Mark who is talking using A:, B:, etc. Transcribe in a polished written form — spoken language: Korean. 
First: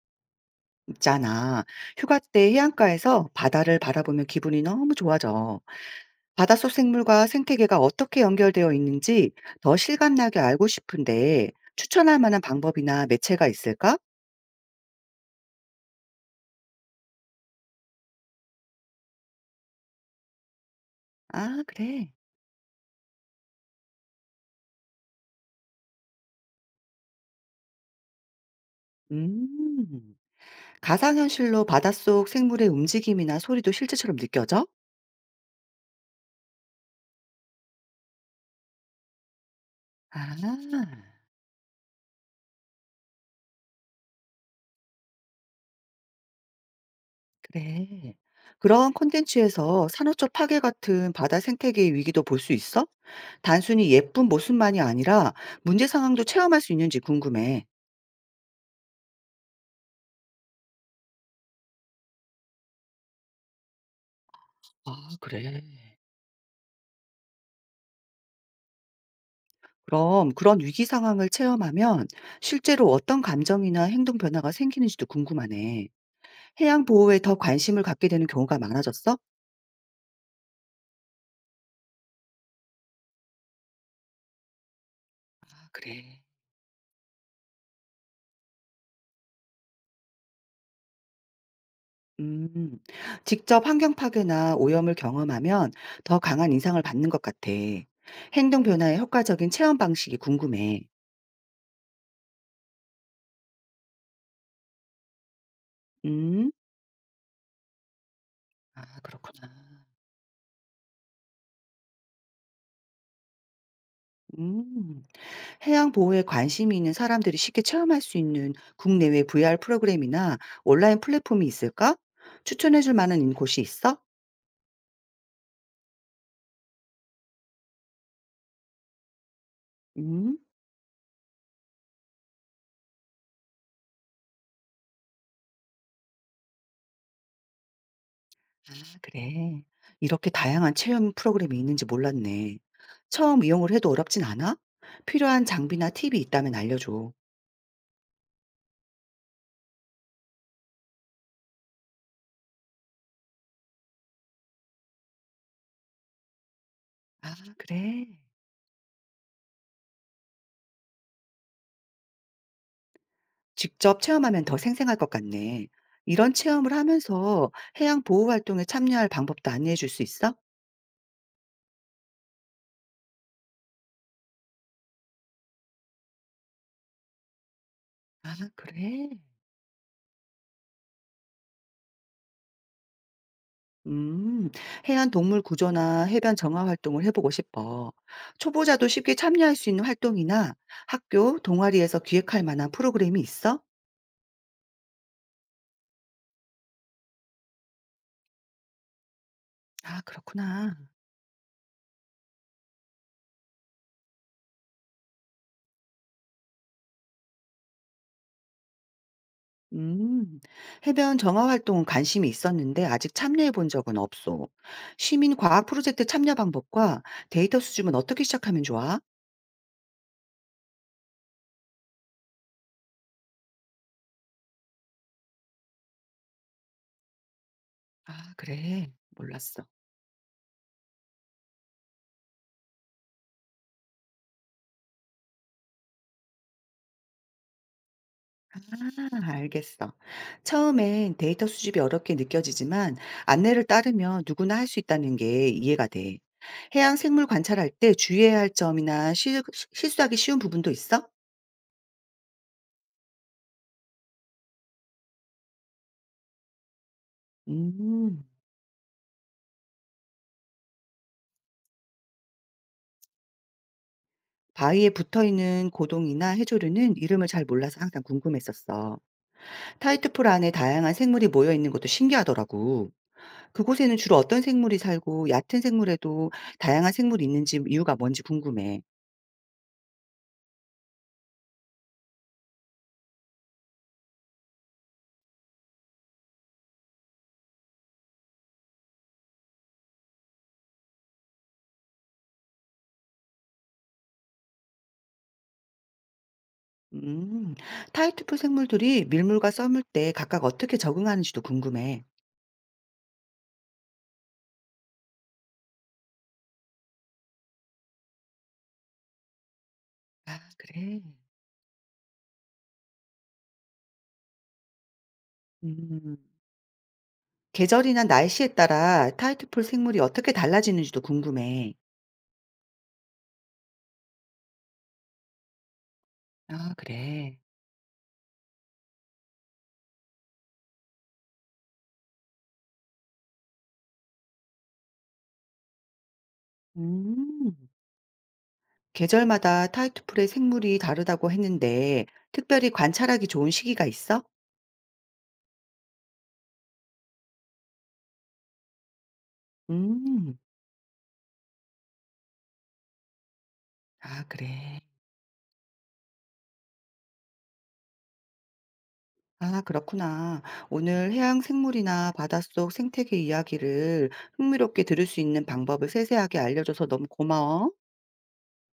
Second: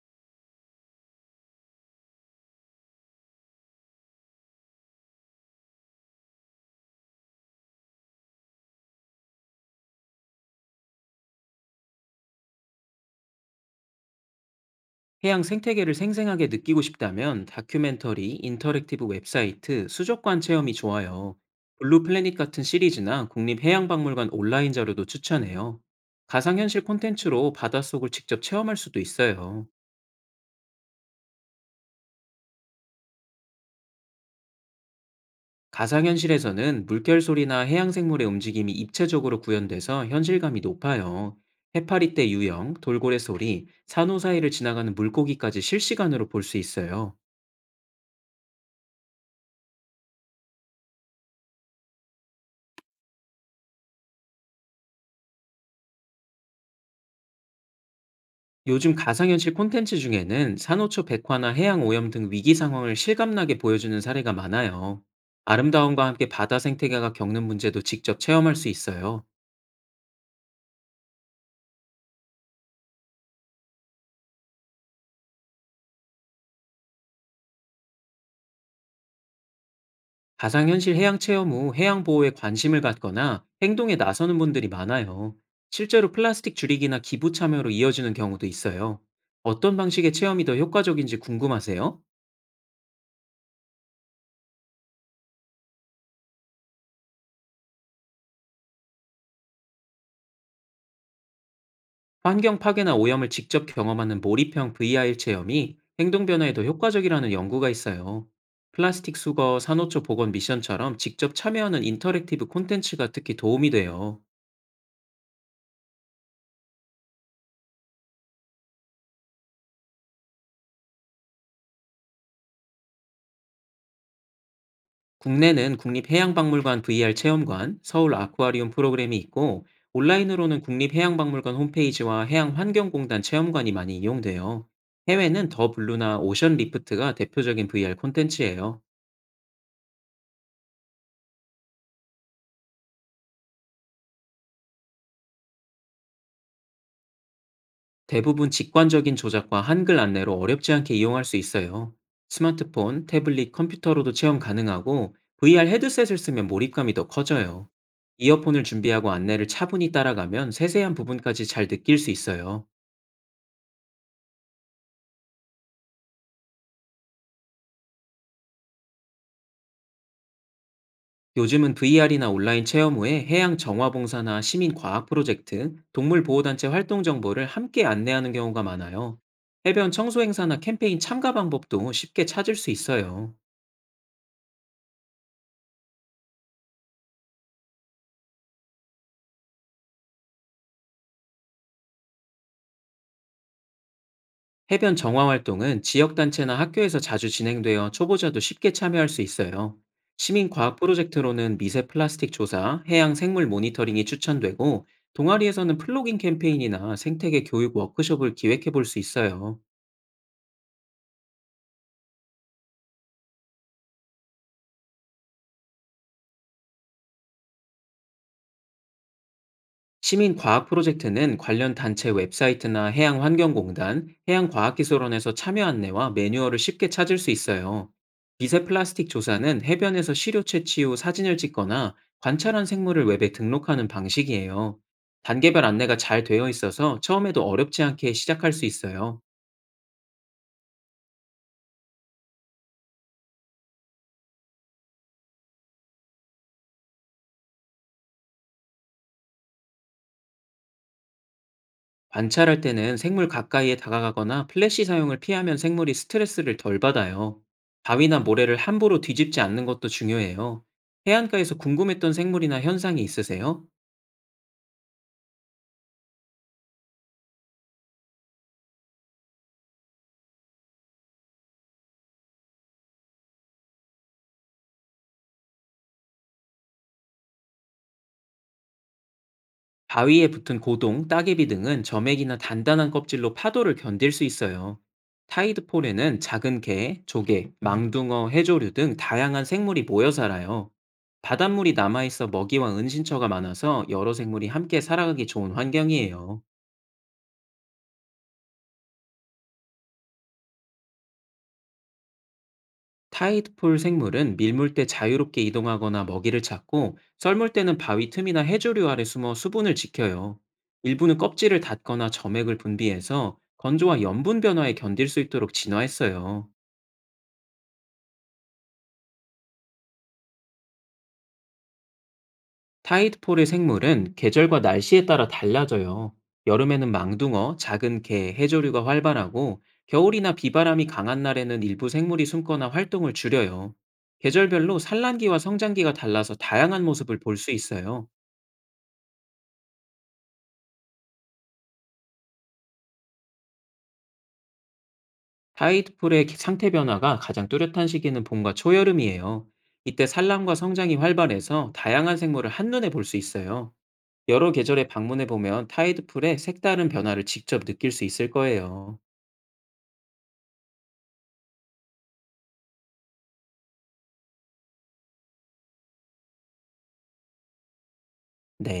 A: 있잖아. 휴가 때 해안가에서 바다를 바라보면 기분이 너무 좋아져. 바닷속 생물과 생태계가 어떻게 연결되어 있는지 더 실감나게 알고 싶은데 추천할 만한 방법이나 매체가 있을까?
B: 해양 생태계를 생생하게 느끼고 싶다면 다큐멘터리, 인터랙티브 웹사이트, 수족관 체험이 좋아요.
A: 아,
B: 블루
A: 그래.
B: 플래닛 같은 시리즈나 국립해양박물관 온라인 자료도 추천해요. 가상현실 콘텐츠로 바닷속을 직접 체험할 수도 있어요.
A: 음. 가상현실로 바닷속 생물의 움직임이나 소리도 실제처럼 느껴져?
B: 가상현실에서는 물결 소리나 해양 생물의 움직임이 입체적으로 구현돼서
A: 아.
B: 현실감이 높아요. 해파리 때 유형, 돌고래 소리, 산호 사이를 지나가는 물고기까지 실시간으로 볼 수 있어요.
A: 그래. 그런 콘텐츠에서 산호초 파괴 같은 바다 생태계의 위기도 볼 수 있어? 단순히 예쁜 모습만이 아니라 문제 상황도 체험할 수 있는지 궁금해.
B: 요즘 가상현실 콘텐츠 중에는 산호초 백화나 해양 오염 등 위기 상황을 실감나게 보여주는 사례가 많아요.
A: 아, 그래.
B: 아름다움과 함께 바다 생태계가 겪는 문제도 직접 체험할 수 있어요.
A: 그럼 그런 위기 상황을 체험하면 실제로 어떤 감정이나 행동 변화가 생기는지도 궁금하네. 해양 보호에 더 관심을 갖게 되는 경우가 많아졌어? 아,
B: 가상현실 해양 체험 후 해양 보호에 관심을 갖거나 행동에 나서는 분들이 많아요. 실제로
A: 그래.
B: 플라스틱 줄이기나 기부 참여로 이어지는 경우도 있어요. 어떤 방식의 체험이 더 효과적인지 궁금하세요?
A: 음, 직접 환경 파괴나 오염을 경험하면 더 강한 인상을 받는 것 같아. 행동 변화의 효과적인 체험 방식이 궁금해.
B: 환경 파괴나 오염을 직접 경험하는 몰입형 VR 체험이 행동
A: 음,
B: 변화에도 효과적이라는 연구가 있어요.
A: 아,
B: 플라스틱
A: 그렇구나.
B: 수거, 산호초 복원 미션처럼 직접 참여하는 인터랙티브 콘텐츠가 특히 도움이 돼요.
A: 음. 해양 보호에 관심이 있는 사람들이 쉽게 체험할 수 있는 국내외 VR 프로그램이나 온라인 플랫폼이 있을까? 추천해 줄 만한 곳이 있어?
B: 국내는 국립해양박물관 VR 체험관, 서울 아쿠아리움 프로그램이 있고,
A: 음,
B: 온라인으로는 국립해양박물관 홈페이지와 해양환경공단 체험관이 많이 이용돼요. 해외는 더 블루나 오션 리프트가 대표적인 VR
A: 아,
B: 콘텐츠예요.
A: 그래. 이렇게 다양한 체험 프로그램이 있는지 몰랐네. 처음 이용을 해도 어렵진 않아? 필요한 장비나 팁이 있다면 알려줘.
B: 대부분 직관적인 조작과 한글 안내로 어렵지 않게 이용할 수 있어요. 스마트폰, 태블릿, 컴퓨터로도 체험 가능하고 VR 헤드셋을 쓰면 몰입감이 더
A: 아
B: 커져요.
A: 그래.
B: 이어폰을 준비하고 안내를 차분히 따라가면 세세한 부분까지 잘 느낄 수 있어요.
A: 직접 체험하면 더 생생할 것 같네. 이런 체험을 하면서 해양 보호 활동에 참여할 방법도 안내해 줄 수 있어?
B: 요즘은 VR이나 온라인 체험 후에 해양 정화봉사나 시민 과학 프로젝트, 동물 보호단체 활동 정보를 함께 안내하는
A: 아
B: 경우가
A: 그래.
B: 많아요. 해변 청소 행사나 캠페인 참가 방법도 쉽게 찾을 수 있어요.
A: 음, 해안 동물 구조나 해변 정화 활동을 해보고 싶어. 초보자도 쉽게 참여할 수 있는 활동이나 학교 동아리에서 기획할 만한 프로그램이 있어?
B: 해변 정화 활동은 지역단체나 학교에서 자주 진행되어 초보자도 쉽게 참여할 수 있어요.
A: 아, 그렇구나.
B: 시민과학 프로젝트로는 미세 플라스틱 조사, 해양 생물 모니터링이 추천되고, 동아리에서는 플로깅 캠페인이나 생태계 교육 워크숍을 기획해 볼 수 있어요.
A: 음, 해변 정화 활동은 관심이 있었는데 아직 참여해 본 적은 없어. 시민 과학 프로젝트 참여 방법과 데이터 수집은 어떻게 시작하면 좋아?
B: 시민 과학 프로젝트는 관련 단체 웹사이트나 해양환경공단, 해양과학기술원에서 참여 안내와 매뉴얼을 쉽게 찾을 수 있어요.
A: 아,
B: 미세
A: 그래.
B: 플라스틱 조사는
A: 몰랐어.
B: 해변에서 시료 채취 후 사진을 찍거나 관찰한 생물을 웹에 등록하는 방식이에요. 단계별 안내가 잘 되어 있어서 처음에도 어렵지 않게 시작할 수
A: 아,
B: 있어요.
A: 알겠어. 처음엔 데이터 수집이 어렵게 느껴지지만 안내를 따르면 누구나 할 수 있다는 게 이해가 돼. 해양 생물 관찰할 때 주의해야 할 점이나 실수하기 쉬운 부분도 있어?
B: 관찰할 때는 생물 가까이에 다가가거나 플래시 사용을 피하면 생물이 스트레스를 덜 받아요. 바위나
A: 음,
B: 모래를 함부로 뒤집지 않는 것도 중요해요. 해안가에서 궁금했던 생물이나 현상이 있으세요?
A: 바위에 붙어 있는 고동이나 해조류는 이름을 잘 몰라서 항상 궁금했었어. 타이트풀 안에 다양한 생물이 모여 있는 것도 신기하더라고. 그곳에는 주로 어떤 생물이 살고 얕은 생물에도 다양한 생물이 있는지 이유가 뭔지 궁금해.
B: 바위에 붙은 고동, 따개비 등은 점액이나 단단한 껍질로 파도를 견딜 수 있어요. 타이드폴에는 작은 개, 조개, 망둥어, 해조류 등 다양한 생물이 모여 살아요. 바닷물이 남아있어 먹이와 은신처가 많아서 여러 생물이 함께 살아가기 좋은 환경이에요.
A: 음, 타이트풀 생물들이 밀물과 썰물 때 각각 어떻게 적응하는지도 궁금해.
B: 타이드폴 생물은 밀물 때 자유롭게 이동하거나 먹이를 찾고 썰물 때는 바위 틈이나 해조류 아래 숨어 수분을
A: 아,
B: 지켜요.
A: 그래.
B: 일부는 껍질을 닫거나 점액을 분비해서 건조와 염분 변화에 견딜 수 있도록
A: 음,
B: 진화했어요.
A: 계절이나 날씨에 따라 타이트풀 생물이 어떻게 달라지는지도 궁금해.
B: 타이드폴의 생물은 계절과 날씨에 따라 달라져요.
A: 아,
B: 여름에는
A: 그래.
B: 망둥어, 작은 개, 해조류가 활발하고 겨울이나 비바람이 강한 날에는 일부 생물이 숨거나 활동을 줄여요. 계절별로 산란기와 성장기가 달라서 다양한 모습을 볼 수
A: 음,
B: 있어요.
A: 계절마다 타이트풀의 생물이 다르다고 했는데 특별히 관찰하기 좋은 시기가 있어?
B: 타이드풀의 상태 변화가 가장 뚜렷한 시기는 봄과 초여름이에요. 이때
A: 음.
B: 산란과 성장이 활발해서 다양한 생물을 한눈에 볼 수 있어요.
A: 아,
B: 여러
A: 그래.
B: 계절에 방문해 보면 타이드풀의 색다른 변화를 직접 느낄 수 있을 거예요.
A: 아, 그렇구나. 오늘 해양 생물이나 바닷속 생태계 이야기를 흥미롭게 들을 수 있는 방법을 세세하게 알려줘서 너무 고마워.
B: 네.